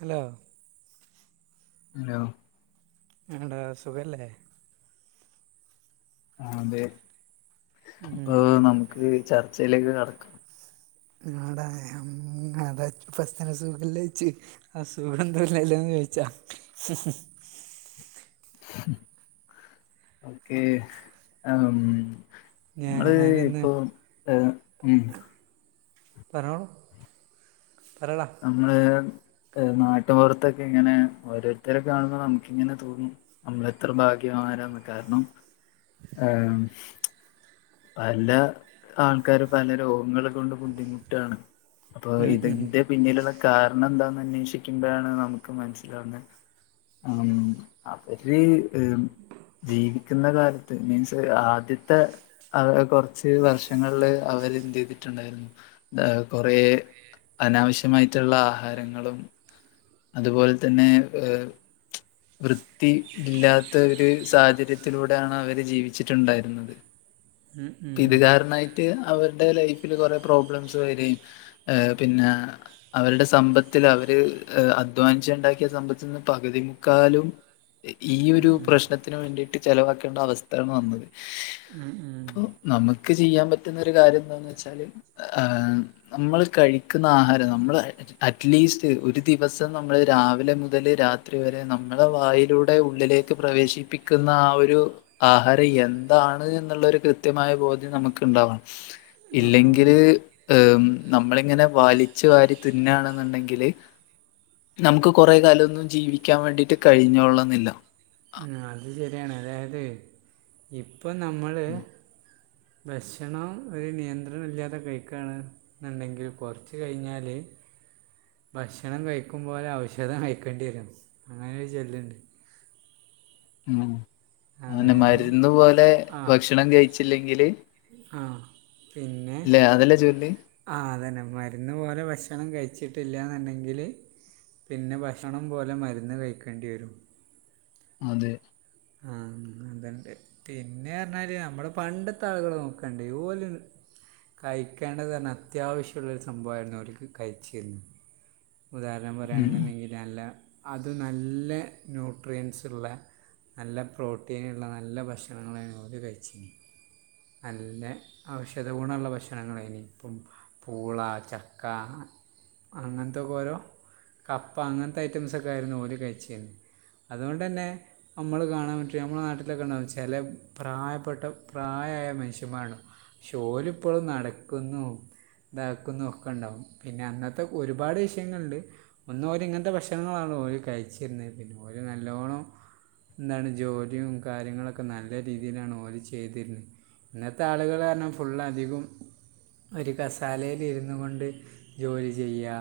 Hello hello എങ്ങനെടാ സുഖല്ലേ? ആഹ് അതേ അപ്പോ ഉം നമ്മക്ക് ചർച്ചേലേക്ക് കടക്കാം ആടാ ഏഹ് അം അതാ ഫസ്റ്റന്നെ സുഖല്ലേ ചോയ്ച്ച് ആഹ് സുഖം തന്നല്ലേന്ന് ചോയിച്ചാ ഓക്കേ ആം ഇമ്മള് ഞാനൊന്ന് ഇപ്പോ ഏഹ് ഉം പറഞ്ഞോളൂ പറയെടാ നമ്മള് ഏഹ് നാട്ടുംപൊറത്തൊക്കെ ഇങ്ങനേ ഓരോരുത്തരെ കാണുമ്പ നമ്മക്കിങ്ങനെ തോന്നും നമ്മളെത്ര ഭാഗ്യവാന്മാരാന്ന് കാരണം ഏഹ് ഉം പല ആൾക്കാരും പല രോഗങ്ങള് കൊണ്ട് ബുദ്ധിമുട്ടാണ് അപ്പോ ഇതിന്റെ പിന്നിലുള്ള കാരണം എന്താന്നന്വേഷിക്കുമ്പഴാണ് നമുക്ക് മനസ്സിലാവുന്നെ അം അവര് ഏഹ് ഉം ജീവിക്കുന്ന കാലത്ത് മീൻസ് ആദ്യത്തെ അവര് കൊറച്ച് വർഷങ്ങളില് അവരെന്തെയ്തിട്ടുണ്ടായിരുന്നു ദ കൊറേ അനാവശ്യമായിട്ടുള്ള ആഹാരങ്ങളും അതുപോലെ തന്നേ ഏഹ് വൃത്തി ഇല്ല്യാത്ത ഒരു സാഹചര്യത്തിലൂടെയാണ് അവര് ജീവിച്ചിട്ടുണ്ടായിരുന്നത് ഉം ഉം പിത് കാരണായിട്ട് അവരുടെ ലൈഫില് കൊറേ പ്രോബ്ലംസ് വരേം ഏഹ് പിന്നേ അവരുടെ സമ്പത്തില് അവര് ഏഹ് അധ്വാനിച്ച്ണ്ടാക്കിയ സമ്പത്ത്ന്ന് പകുതി മുക്കാലും ഈയൊരു ഉം ഉം പ്രശ്നത്തിന് വേണ്ടീട്ട് ചെലവാക്കേണ്ട അവസ്ഥേണ് വന്നത് ഉം ഉം ഓ നമക്ക് ചെയ്യാൻ പറ്റുന്നൊരു കാര്യെന്താന്ന് വെച്ചാല് ആഹ് നമ്മള് കഴിക്കുന്ന ആഹാരം നമ്മളേ അറ്റ്ലീസ്റ്റ് ഒരു ദിവസം നമ്മള് രാവിലെ മുതല് രാത്രി വരെ നമ്മള വായിലൂടെ ഉള്ളിലേ ക്ക് പ്രവേശിപ്പിക്കുന്ന ആഹ് ഒരു ആഹാരം എന്താണ് എന്നുള്ളൊരു കൃത്യമായ ബോധ്യം നമുക്ക്ണ്ടാവണം ഉം ഉം ഇല്ലെങ്കില് ഏഹ് ഉം നമ്മളിങ്ങനെ വലിച്ചു വാരി തിന്ന് ആണ്ന്ന്ണ്ടെങ്കില് നമുക്ക് കൊറേ കാലൊന്നും ജീവിക്കാൻ വേണ്ടീട്ട് കഴിഞ്ഞോളണംന്നില്ല ഉം അത് ശരിയാണ് അതായത് ഇപ്പൊ നമ്മള് ഭക്ഷണം ഒരു നിയന്ത്രണുല്ല്യാതെ കഴിക്ക്ആണ് ന്നുണ്ടെങ്കിൽ കുറച്ച് കഴിഞ്ഞാല് ഭക്ഷണം കഴിക്കും പോലെ ഔഷധം കഴിക്കേണ്ടി വരും അങ്ങനെരു ചൊല്ലുണ്ട് ഉം അങ്ങനെ അതായത് മരുന്ന് പോലെ ഭക്ഷണം കഴിച്ചില്ലെങ്കില് ആഹ് പിന്നെ ഇല്ലേ അതല്ലേ ചൊല്ല് ആഹ് അത് തന്നെ മരുന്ന് പോലെ ഭക്ഷണം കഴിച്ചിട്ടില്ലാന്നുണ്ടെങ്കില് പിന്നെ ഭക്ഷണം പോലെ മരുന്ന് കഴിക്കേണ്ടി വരും അതെ ആഹ് നന്തണ്ട് പിന്നെ പറഞ്ഞാല് നമ്മുടെ പണ്ടത്തെ ആളുകൾ നോക്കാണ്ട് ഓല് കഴിക്കേണ്ടത് തന്നെ അത്യാവശ്യമുള്ളൊരു സംഭവമായിരുന്നു അവർക്ക് കഴിച്ചിരുന്നത് ഉദാഹരണം ഉം പറയയാണെന്നുണ്ടെങ്കിൽ നല്ല അത് നല്ല ന്യൂട്രിയൻസുള്ള നല്ല പ്രോട്ടീനുള്ള നല്ല ഭക്ഷണങ്ങളാണ് ഓര് കഴിച്ചന് നല്ല ഔഷധ ഗുണമുള്ള ഭക്ഷണങ്ങളായിനി ഇപ്പം പൂള ചക്ക അങ്ങനത്തൊക്കെ ഓരോ കപ്പ അങ്ങനത്തെ ഐറ്റംസൊക്കെ ആയിരുന്നു ഓല് കഴിച്ചതന് അതുകൊണ്ടു തന്നെ നമ്മൾ കാണാൻ പറ്റിയ നമ്മളുടെ നാട്ടിലൊക്കെ ഉണ്ടാവും ചില പ്രായപ്പെട്ട പ്രായമായ മനുഷ്യന്മാര് ഉണ്ടാവും ശോഓല് ഇപ്പളും നടക്കുന്നു നടക്കുന്നു ഒക്കെ ഉണ്ടാവും പിന്നെ അന്നത്തെ ഒരുപാട് വിഷയങ്ങളുണ്ട് ഒന്ന ഓരി ഇങ്ങനത്തെ ഭക്ഷണങ്ങളാണ് ഓര് കഴിച്ചിരുന്നത് പിന്നെ ഓര് നല്ലോണം എന്താണ് ജോലിയും കാര്യങ്ങളൊക്കെ നല്ല രീതിയിലാണ് ഓര് ചെയ്തിരുന്നത് ഇന്നത്തെ ആളുകൾ കാരാണം ഫുള് അധികം ഒരു കസാലയിലിരുന്നു കൊണ്ട് ജോലി ചെയ്യ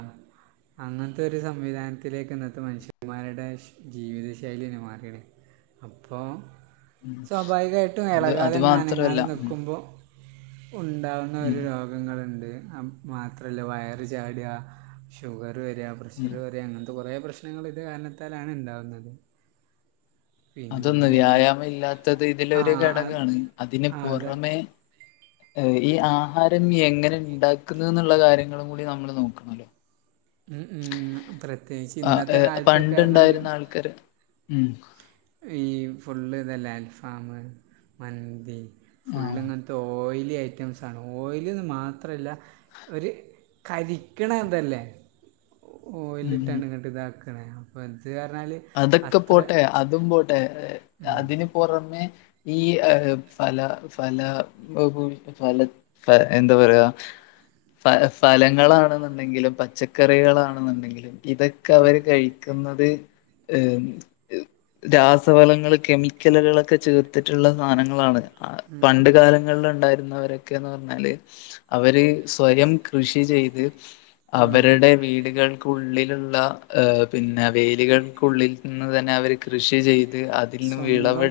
അങ്ങനത്തെ ഒരു സംവിധാനത്തിലേക്ക് ഇന്നത്തെ മനുഷ്യന്മാരുടെ ജീവിത ശൈലി മാറിയാണ് അപ്പോൾ ഉം സ്വാഭാവികമായിട്ടും അത് അത് ഇളകതെങ്ങ മാത്രല്ല അനങ്ങാതെ ഉം നിൽക്കുമ്പോൾ ഉണ്ടാവുന്ന ഉം ഒരു രോഗം പ്രശ്നങ്ങള്ണ്ട് മാത്രല്ല വയർ ചാടുക ഷുഗർ വരിക പ്രഷർ ഉം വര അങ്ങനത്തെ കൊറേ പ്രശ്നങ്ങൾ ഇത് കാരണത്താലാണ് ഉണ്ടാവുന്നത് അതൊന്ന് വ്യായാമം ഇല്ലാത്തത് ആ ഇതിലൊരു ആ ഘടകമാണ് അതിന് ആ അതെ പുറമേ ഈ ആഹാരം എങ്ങനെ ഉണ്ടാക്കുന്ന എന്നുള്ള കാര്യങ്ങളും കൂടി നമ്മൾ നോക്കണല്ലോ ഉം ഉം അത്രെ ആഹ് ഏഹ് പണ്ട് ഇണ്ടായിരുന്ന ആൾക്കാര് ഉം ഈ ഫുള്ള് ഇതല്ലേ അൽഫാമ് മന്തി ആ ഫുള്ളിങ്ങാനെ ഓയിലി ഐറ്റംസാണ് ഓയിലിന്ന് മാത്രഅല്ല ഒര് കരിക്കണ അതല്ലേ ഉം ഉം ഓയിലിട്ടാണ് ഇങ്ങോട്ട് ഇതാക്കണേ അപ്പോം ഇത് പറഞ്ഞാൽ അതൊക്കെ അത്ര പോട്ടെ അതും പോട്ടെ ഉം, അതിന് പുറമേ ഈ ആ ഫല ഫല [unintelligible] ഫല ഫാ എന്താ പറക ഫ ഫലങ്ങളാണെന്നുണ്ടെങ്കിലും പച്ചക്കറികളാണെന്നുണ്ടെങ്കിലും ഇതൊക്കെ ഉം, അവര് കഴിക്കുന്നത് ഏഹ് രാസവളങ്ങൾ കെമിക്കലുകളൊക്കെ ചേർത്തിട്ടുള്ള സാനങ്ങളാണ് പണ്ട് കാലങ്ങൾ ഉണ്ടായിരുന്നവര് ഒക്കെന്ന് പറഞ്ഞാല് അവര് സ്വയം കൃഷി ചെയ്ത് ഉം, അവരുടെ വീടുകൾക്കുള്ളിലുള്ള ഏഹ് പിന്നെ വേലികൾ ക്കുള്ളിൽ നിന്ന് തന്നെ അവര് കൃഷി ചെയ് ത് അതിൽന്ന് സ്വന്തം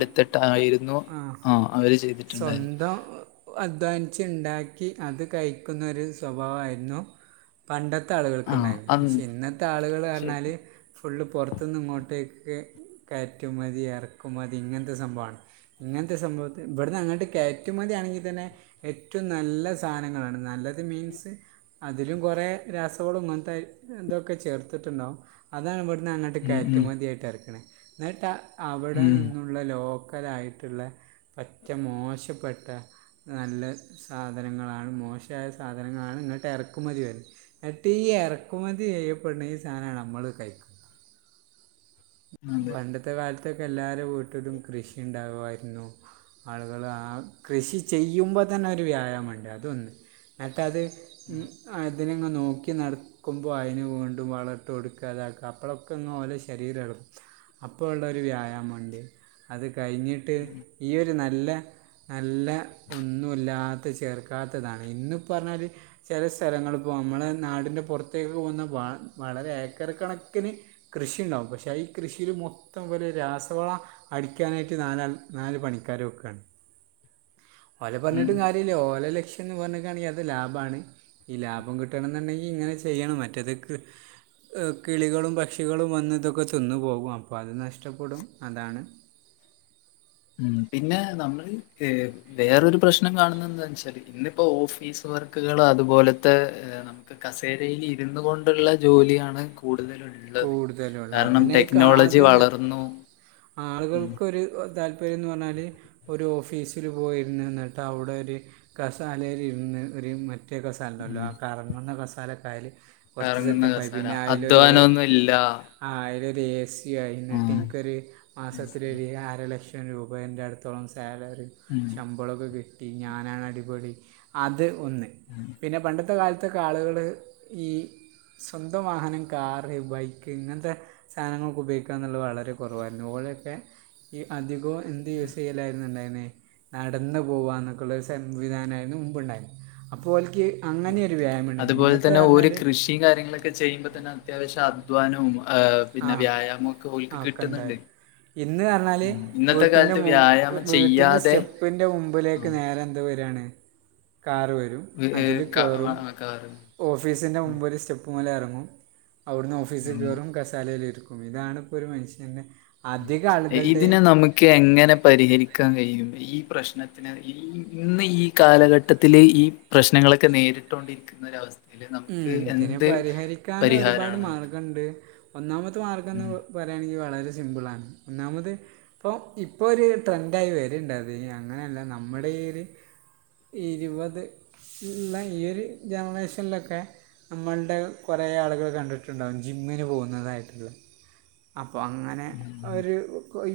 ആ ആ. ആഹ് അവര് ചെയ്തിട്ടുണ്ടായിരുന്നു അധ്വാനിച്ച് ഉണ്ടാക്കി അത് കഴിക്കുന്നൊരു സ്വഭാവയിരുന്നു പണ്ടത്തെ ആഹ് ആളുകൾക്കുണ്ടായിരുന്നു അന്ന് പക്ഷെ ഇന്നത്തെ ആളുകൾ ശരി പറഞ്ഞാല് ഫുള്ള് പുറത്തുനിന്ന് ഇങ്ങോട്ടേക്ക് കയറ്റു മതി എറക്കു മതി ഇങ്ങനത്തെ സംഭണ് ഇങ്ങനത്തെ സംഭവത്ത് ഇവിടുന്ന് അങ്ങോട്ട് കയറ്റുമതിയാണെങ്കിൽ തന്നെ ഏറ്റോം നല്ല സാനങ്ങളാണ് നല്ലത് മീൻസ് അതിലും കൊറെ രാസവളും അങ്ങൻത്തെ ഇതൊക്കെ ചേർത്തിട്ട് ഉണ്ടാവും. അതാണ് ഇവ്ട്ന്നങ്ങട്ട് ഉം ഉം കയറ്റുമതിയായിട്ടെറ്ക്ക്ണെ എന്നട്ട് അവടെ ഉം നിന്നും ഉള്ള ലോക്കലായിട്ട്ള്ള പറ്റ മോശപ്പെട്ട നല്ല സാധനങ്ങളാണ് മോശായ സാധനങ്ങളാണ് ഇങ്ങട്ട് എറക്കുമതി വര്നെ. എട്ടീ എറക്കുമതി ചെയ്യപ്പെട്ണ ഈ സാനാണ് നമ്മള് കഴിക്ക്ണെ. അതെ പണ്ടത്തെ കാലത്തൊക്കെ എല്ലാരെ വീട്ട്ലും കൃഷി ഇണ്ടാകു ആയിരുന്നു. ആളുകള് ആഹ് കൃഷി ചെയ്യുമ്പൊതന്നെ ഒരു വ്യായാമണ്ട് അതൊന്ന് എന്നട്ടത് ഉം അതിനിങ്ങനെ നോക്കി നട ക്കുമ്പൊ അയ്ന് വീണ്ടും വള ഇട്ട് കൊട്ക്കാതാക അപ്പളൊക്കെന്ന് ഓലെ ശരീരെളകും അപ്പള്ളൊര് വ്യായാമണ്ട് അത് കയ്ഞ്ഞ്ട്ട് ഈ ഒരു നല്ല നല്ല ഒന്നുല്ലാത്ത ചേർക്കാത്തതാണ് ഇന്ന് പർഞ്ഞാല് ചേലെ സ്ഥലങ്ങള്പ്പോ അമ്മളെ നാടിന്റെ പൊറത്തേക്ക് പോകുന്ന വ വളരെ ഏക്കർ കണക്കിന് കൃഷിണ്ടാവും പക്ഷെ ഈ കൃഷില് മൊ ത്തം വര് രാസവളം അടിക്കാനായിട്ട് നാലാ നാല് പണിക്കാരെ വെക്കാണ്. ഓലെ ഉം പർഞ്ഞ്ട്ടും കാര്യഇല്ല ഓലെ ലക്ഷ ന്ന് പർഞ്ഞ്ക്കാണെങ്കി അത് ലാഭാണ് ഈ ലാഭം കിട്ടണന്ന്ണ്ടെങ്കി ഇങ്ങനെ ചെയ്യണം മറ്റത് ഏഹ് കിളികളും, പക്ഷികളും വന്ന് ഇതൊക്കെ തിന്ന് പോവ അപ്പത് നഷ്ടപ്പെടും അതാണ്. ഉം പിന്നെ നമ്മള് ഏഹ് വേറൊരു പ്രശ്നം കാണുന്നത് എന്താ വെച്ചാല്. ഇന്നിപ്പോ ഓഫീസ് വർക്ക്കള് അതുപോലത്തെ നമുക്ക് കസേരയിൽ ഇരുന്നു കൊണ്ടുള്ള ജോലിയാണ് കൂടുതലു ഉള്ളത് കൂടുതലുള്ള കാരണം അതിനെ ടെക്നോളജി അതിന് വളർന്നു. ഉം ആളുകൾക്കൊരു താല്പ പര്യന്ന് പറഞ്ഞാല് ഒര് ഓഫീസിൽ പോയിര്ന്ന് എന്നിട്ടവിടൊര് കസാലയിലിര്ന്ന് ഒരു മറ്റേ കസാലണ്ടല്ലോ ഉം ആ കറങ്ങുന്ന കസാലക്കയായാല് - കൊറച്ച് കറങ്ങുന്ന സെറ്റപ്പായി കസേര പിന്നെ അയില് അധ്വാനൊന്നും [unintelligible] ഇല്ല ആഹ് അയ്ലൊരു എ സി ആയി ഉം എന്നിട്ട് എനിക്കൊരു മാസത്തിലൊര്- അരലക്ഷം രൂപേൻ്റെടുത്തോളം സാലറി ഉം ശമ്പളൊക്കെ കി ഞാനാണ് അടിപൊളി അത് ഒന്ന് ഉം പിന്നെ പണ്ടത്തെ കാലത്ത്- ത്തെ ആളുകള് ഈ- സ്വന്തം വാഹനം കാറ് ബൈക്ക് ഇങ്ങനത്തെ സാനങ്ങളൊക്കെ ഉപയോഗിക്കുകന്നുള്ളത് വളരെ കൊറവായി ഓലൊക്കെ ഈ അധികവും എന്ത് യൂസെയ്യലായിരുന്നുണ്ടായിന്നെ. നടന്നു പോകുകന്നൊക്കെയുള്ള ഒരു സംവിധാനമായിരുന്നു മുമ്പുണ്ടായിരുന്നെ അപ്പോ ഓൽക്കീ- ഉം. അങ്ങനെ ഒര് വ്യായാമണ്ടായിനി. അതുപോലെ ഇന്നത്തെ തന്നെ പറഞ്ഞാല്- [unintelligible] കാര്യങ്ങളൊക്കെ ചെയുമ്പോതന്നെ അത്യാവിശ്യം അധ്വാനവും ആ ആ പിന്നെ വ്യായാമൊക്കെ ഓൽക്ക് ആ ഒക്കെ ഉണ്ടായി കിട്ടുന്നുണ്ട് ഇന്ന് പറഞ്ഞാല് ഉം. ഇന്നത്തെ വീട്ടിന്റെ കാലത്ത് മു വ്യായാമം വീട്ടിന്റെ ചെയ്യാതെ സ്റ്റെപ്പിന്റെ മുമ്പില് - ആ, ക്ക് നേരെ എന്ത് വരുവാണ് കാർ വരും. [unintelligible] ഓഫീസിന്റെ ഉം, മുമ്പ് ഒരു സ്റ്റെപ്പ് മേലെ എറങ്ങും അവിടുന്ന് ഓഫീസ് വന്നു. കേറും- തലേല് ഇരിക്കും ഇതാണിപ്പോ ഒരു മനുഷ്യന്റെ- ഇതിനെ നമുക്ക് എങ്ങനെ പരിഹരിക്കാൻ കഴിയും ഈ പ്രശ്നത്തിന്- ഇന്ന് ഈ കാലഘട്ടത്തില് ഈ പ്രശ്നങ്ങളൊക്കെ നേരിട്ടോണ്ടിരിക്കുന്ന ഒരവസ്ഥയില് നമുക്ക്- ഉം ഇതിന് എന്ത് പരിഹരിക്കാനും ഒരുപാട് പരിഹാരാണ് മാർഗവുണ്ട് ഒന്നാമത്തെ മാർഗം ഉം - പറയാണെങ്കി വളരെ സിമ്പിളാണ് ഒന്നാമത്- ഇപ്പം ഇപ്പൊ ഒര് ട്രെൻഡായി വരിയുണ്ടായി അങ്ങനെല്ല നമ്മടെ ഈ ഒരു- ഇരുപത് ഈ ഒരു ജനറേഷനിലൊക്കെ- ഒക്കെ നമ്മള്ടെ കൊറേ ആളുകള് കണ്ടിട്ടുണ്ടാവും ജിമ്മിന് പോകുന്നതായിട്ടുള്ള അപ്പൊ അങ്ങനെ ഒരു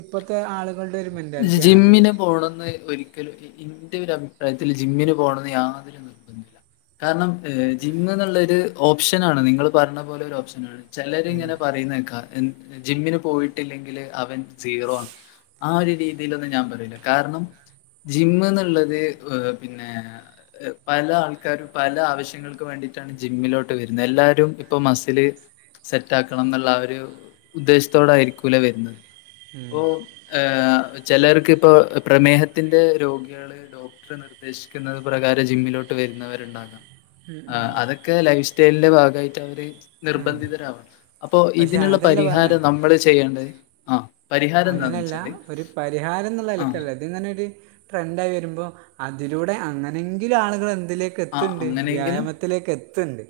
ഇപ്പത്തെ ആളുകളുടെ ഒരു- മെൻറ്റാലിറ്റിയാണത് ജിമ്മിന് പോണന്ന് ഒരി ഇന്റെ ഒരു അഭിപ്രായത്തില് ജിമ്മിന് പോണന്ന് യാതൊരു നിർബ കാരണം ജിം എന്നുള്ളത് ഓപ്ഷനാണ് നിങ്ങള് പറഞ്ഞ പോലെ ഒരു ഓപ്ഷനാണ്. ഉം ചെലരിങ്ങനെ പറയുന്ന കേൾക്കാം ജിമ്മിന് പോയിട്ടില്ലെങ്കിൽ അവൻ സീറോ ആണ് ആ ഒരു- രീതിലൊന്നും ഞാൻ പറയില്ല കാരണം ജിമ്മ് എന്നുള്ളത് പിന്നെ- പല ആൾക്കാരും പല ആവശ്യങ്ങൾ- വേണ്ടിട്ടാണ് ജിമ്മിലോട്ട് വരുന്നത് എല്ലാരും ഇപ്പം മസില്- സെറ്റാക്കണം എന്നുള്ള ആ ഒരു ഉദ്ദേശത്തോടയിരിക്കൂല വരുന്നത്. ഉം ഇപ്പോ ചെലർക്ക് ഇപ്പോ പ്രമേഹത്തിന്റെ രോഗികള് ഡോ ഡോക്ടർ നിർദ്ദേശിക്കുന്നത് പ്രകാരം ജിമ്മിലോട്ട് വരുന്നവരുണ്ടാകാം. ഉം ആ ഉം അതൊക്കെ ലൈഫ് സ്റ്റൈലിന്റെ ഭാഗായിട്ട് അവര്- ഉം നിർബന്ധിതരാവാണ് അപ്പോ പക്ഷേ ഇതിനുള്ള അതല്ല പരിഹാരം പറഞ്ഞത് നമ്മള് ചെയ്യേണ്ടത്- ആഹ് പരിഹാരം എന്താന്ന് അങ്ങനെയല്ല വെച്ചാല് ഒരു പരിഹാരം എന്നുള്ള ആഹ് നിലക്കല്ലേ അതിന്നെന്നെ ഒരു ട്രെൻഡ് ആയി വരുമ്പോ അതിലൂടെ അങ്ങനെങ്കിലും ആളുകള് എന്തിലേക്ക്- ആഹ് എത്തണ്ട് അങ്ങനെയെങ്കിലും വ്യായാമത്തിലേക്ക് എത്തണ്ട്.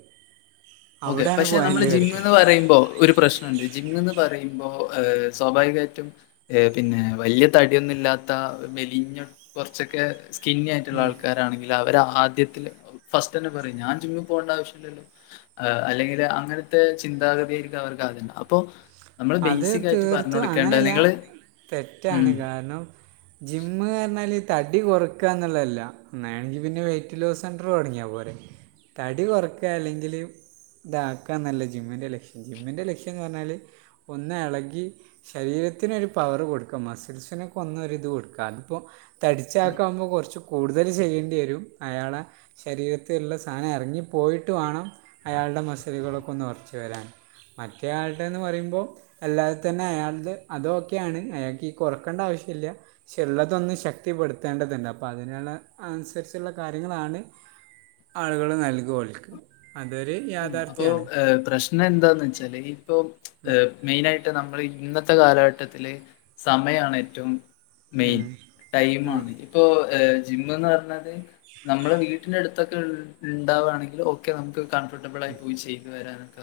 ഓക്കെ പക്ഷേ നമ്മള് ജിമ്മ് എന്ന് പറയുമ്പോ ഒരു പ്രശ്നം- ണണ്ട് ജിമ്മ് പറയുമ്പോ ആഹ് സ്വാഭാവികമായിട്ടും- ഏ പിന്നെ വലിയ തടിയൊന്നുല്ലാത്ത മെലിഞ്ഞ കൊറച്ചൊക്കെ- കിന്നി ആയിട്ടുള്ള ഉം. ആൾക്കാരാണെങ്കിൽ അവരാദ്യത്തില് ഫസ്റ്റന്നെ പറയും ഞാൻ ജിമ്മി പോണ്ടാവിശ്യല്ലല്ലോ. ആ അല്ലെങ്കില് അങ്ങനത്തെ ചിന്താഗതിയായിരിക്കും അവർക്ക് ആദ്യണ്ടാവാ അപ്പോ അത് തീർത്തും അങ്ങനെല്ല നിങ്ങള് ഉം. തെറ്റാണ് കാരണം ജിമ്മ് പർഞ്ഞാല് തടി കൊറക്കാ എന്നുള്ളല്ല അങ്ങനാണെങ്കി പിന്നെ വെയ്റ്റ് ലോസ് സെന്റർ തുടങ്ങിയാ പോരെ. തടികൊറക്കാ അല്ലെങ്കില് ഇതാക്കാന്നല്ല ജിമ്മിൻ്റെ ലക്ഷ്യം. ജിമ്മിൻ്റെ ലക്ഷ്യംന്ന് പർഞ്ഞാൽ ഒന്നെളകി ശരീരത്തിന് ഒരു പവർ കൊടുക്കുക, മസിൽസിനൊക്കെ ഒന്നൊരിത് കൊടുക്കാ. അതിപ്പോ തടിച്ചാക്കാവുമ്പൊ കൊർച്ച് കൂടുതല് ചെയ്യണ്ടി വരും, അയാളെ ശരീരത്തിള്ള സാനം എർങ്ങി പോയിട്ട് വാണം, അയാളുടെ മസിലുകളൊക്കെ ഒന്ന് ഒർച്ച് വരാൻ മറ്റേ ആൾടെന്ന് പറയുമ്പോ അല്ലാതെ തന്നെ അയാൾത് അത് ഓക്കെയാണ് അയാൾക്കീ കൊറക്കണ്ടാവിശ്യല്ല്യ. പക്ഷേ ഇള്ളതൊന്ന് ശക്തിപ്പെടുത്തേണ്ടതുണ്ട് അപ്പതിനുള്ള അൻസര്ച്ചുള്ള കാര്യങ്ങളാണ് ആളുകള് നൽക ഓൽക്ക്. അതൊര് ഉം അപ്പോ ഏഹ് പ്രശ് നന്താന്ന് വെച്ചാല് ഇപ്പോ മെയ്നായിട്ട് നമ്മള് ഇന്നത്തെ കാലഘട്ടത്തില് സമയാണ് ഏറ്റവും മൈൻ ഉം. ഉം. ടൈമാണ് ഇപ്പോ ജിമ്മ്ന്ന് പർഞ്ഞാൽ നമ്മളെ വീട്ടിനടു- ത്തൊക്കെ ഇണ്ടാവാണെങ്കില് ഓക്കെ നമുക്ക് കംഫർട്ടബിളായി പോയി ചെയ്ത് വരാനൊക്കെ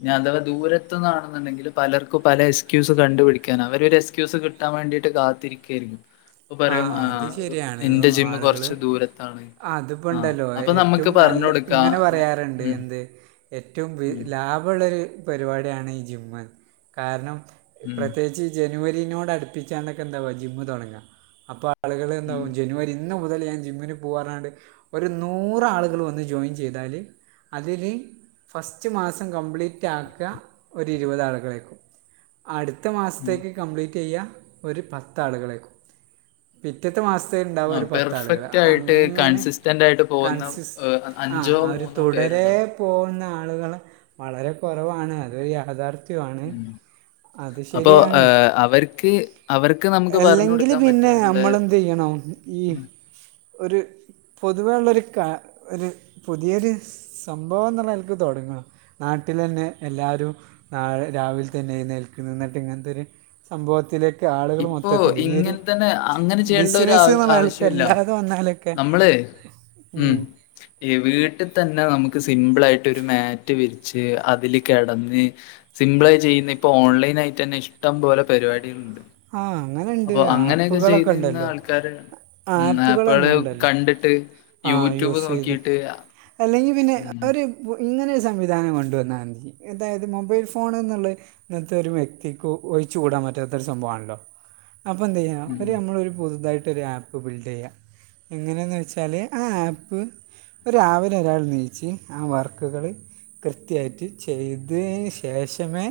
ഇഞ്ഞ് അഥവാ ദൂരത്തുന്നാണെന്നുണ്ടെങ്കിൽ പലർക്കും പല എസ്ക്യൂസ് കണ്ടുപിടിക്കാൻ അവരൊരു എസ്ക്യൂസ് കി കിട്ടാൻ വേണ്ടിട്ട് കാത്തിരിക്കായിരിക്കും. അപ്പോ പറയും അത് ആഹ് ശരിയാണ് എന്റെ ജിമ്മ് ആളുകള് കൊർച്ച് ദൂരത്താണ്. അതിപ്പോ ആ ഉണ്ടല്ലോ അപ്പോ നമുക്ക് ഏറ്റവും പറഞ്ഞ് നല്ല കൊടു ഇങ്ങനെ പറയാറ്ണ്ട് എന്ത് ഏറ്റവും ഉം. ലാഭള്ളൊരു പരിപാടിയാണ് ഈ ജിമ്മ് കാരണം ഉം പ്രത്യേകിച്ച് ഈ ജനുവരിനോട് അടുപ്പിച്ചാണ്ടക്കെ എന്താവാ ജിമ്മ് തൊടങ്ങുക, ഉം അപ്പാളുകളെന്താവും ജനുവരി ഇന്ന് മുതൽ ഞാൻ ജിമ്മിന് പോവാർഞ്ഞാണ്ട് ഒരു നൂറാളുകള് വന്ന് ജോയിൻ ചെയ്താല് അതില് ഫസ്റ്റ് മാസം കംപ്ലീറ്റ് ആക്കുക ഒരു ഇരുപത് ആളുകളേക്കും. അടുത്ത ഉം മാസത്തേക്ക് കംപ്ലീറ്റെയ്യ ഒരു പത്താളുകളേക്കും. പിറ്റത്തെ മാസ്ത്തേക്ക്ണ്ടാവ ആ ഒരു പത്താള്കള് പെർഫെക്റ്റ് ആയിട്ട് അങ്ങനെ കൺസിസ്റ്റന്റ് ആയിട്ട് പോകുന്ന കൺസിസ് ഏഹ്, ആഹ് അഞ്ചോ ആ ഒരു മൂന്നോ തുടരെ പേരുണ്ടാവും പോകുന്ന ആളുകള് വളരെ കൊറവാണ്, അതൊരു യാഥാർ ഥ്യം ആണ്. ഉം അത് അപ്പൊ ശരിയാണ് അവർക്ക് അവർക്ക് നമുക്ക് പറഞ്ഞു എല്ലെങ്കില് കൊടുക്കാൻ പിന്നെ പറ്റും എന്താ മ്മളെന്തെയ്യണം ഈ ഉം. ഒരു പൊതുവേള്ളൊരു കാ ഒരു പുതിയൊര് സംഭവംന്ന്ള്ള നെൽക്ക് തൊട്ങ്ങാ നാട്ടിലെന്നെ എല്ലാരും നാളെ രാവിൽതന്നെ എഴുന്നേൽക്ക്ന്ന്, ന്നട്ട്ങ്ങൻത്തൊര് സംഭവത്തിലേക്ക് ആളുകൾ ഇപ്പോ മൊത്തത്തിൽ ഈയൊര് ഇങ്ങനെ തന്നെ അങ്ങനെ ചെയ്യേണ്ട ഒരു ആവ- ബിസിനസ്ന്ന്ള്ള ആവശ്യമില്ല നെൽക്കല്ലാതെ വന്നാലൊക്കെ നമ്മള് ഉം ഈ വീട്ടി തന്നെ നമുക്ക് സിമ്പിളായിട്ടൊരു മാറ്റ് വിരിച്ച് അതില് കെടന്ന് സിമ്പിളായി ചെയ്യുന്ന ഇപ്പൊ ഓൺലൈനായിട്ടന്നെ ഇഷ്ടം പോലെ പരിപാടികളുണ്ട് ആഹ് അങ്ങനണ്ട് അപ്പൊ അങ്ങനെയൊക്കെ ചെയ്തിരുന്ന ആപ്പുകളൊക്കെണ്ടല്ലോ ആൾക്കാര് ഉം ആപ്പള് ആപ്പുകളെന്നെണ്ടല്ലോ കണ്ടിട്ട് ആഹ് യൂട്യൂബ് യൂസെയ്ത് നോക്കിട്ട് അല്ലെങ്കി പിന്നെ ഉം ഒരു ഇപ്പോ ഇങ്ങനെ ഒരു സംവിധാനം കൊണ്ടുവന്നാതി അതായത് മൊബൈൽ ഫോണ്ന്ന്ള്ള ഇന്നത്തെ ഒരു വ്യക്തിക്കും ഒഴിച്ച് കൂടാൻപറ്റാത്ത സംഭവമാണല്ലോ അപ്പോ ന്ത്യ്യ ഉം ഒരു അമ്മള് ഒരു പുതുതായിട്ട് ഒരു ആപ്പ് ബിൽഡ് ചെയ്യുക എങ്ങനെന്ന് വെച്ചാല് ആ ആപ്പ് രാവിലെ ഒരാള് നീച്ച് ആ വർക്കുകള് കൃത്യായിട്ട് ചെയ്ത് നേ ശേഷമേ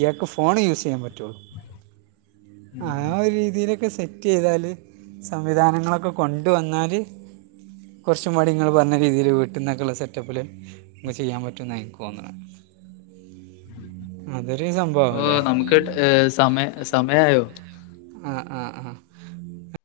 ഇയാക്ക് ഫോണ് യൂസ് ചെയ്യാൻ പറ്റുള്ളൂ ആ ഉം ഒരു രീതിയിലൊക്കെ സെറ്റ് റ്റ് ചെയ്താല് സംവിധാനങ്ങളൊക്കെ കൊണ്ടുവന്നാല് കോറച്ചു മടിങ്ങള് പറഞ്ഞ രീതിയില് വീട്ടുന്നൊക്കെള്ള സെറ്റപ്പില് ഇ ചെയ്യാൻ പറ്റും ന്ന ഇൻനക്കോന്ന്ണേ ഓ സംഭവമല്ലേ നമുക്ക് ട ഏ സമയ സമയായോ ആഹ് ആഹ് ആ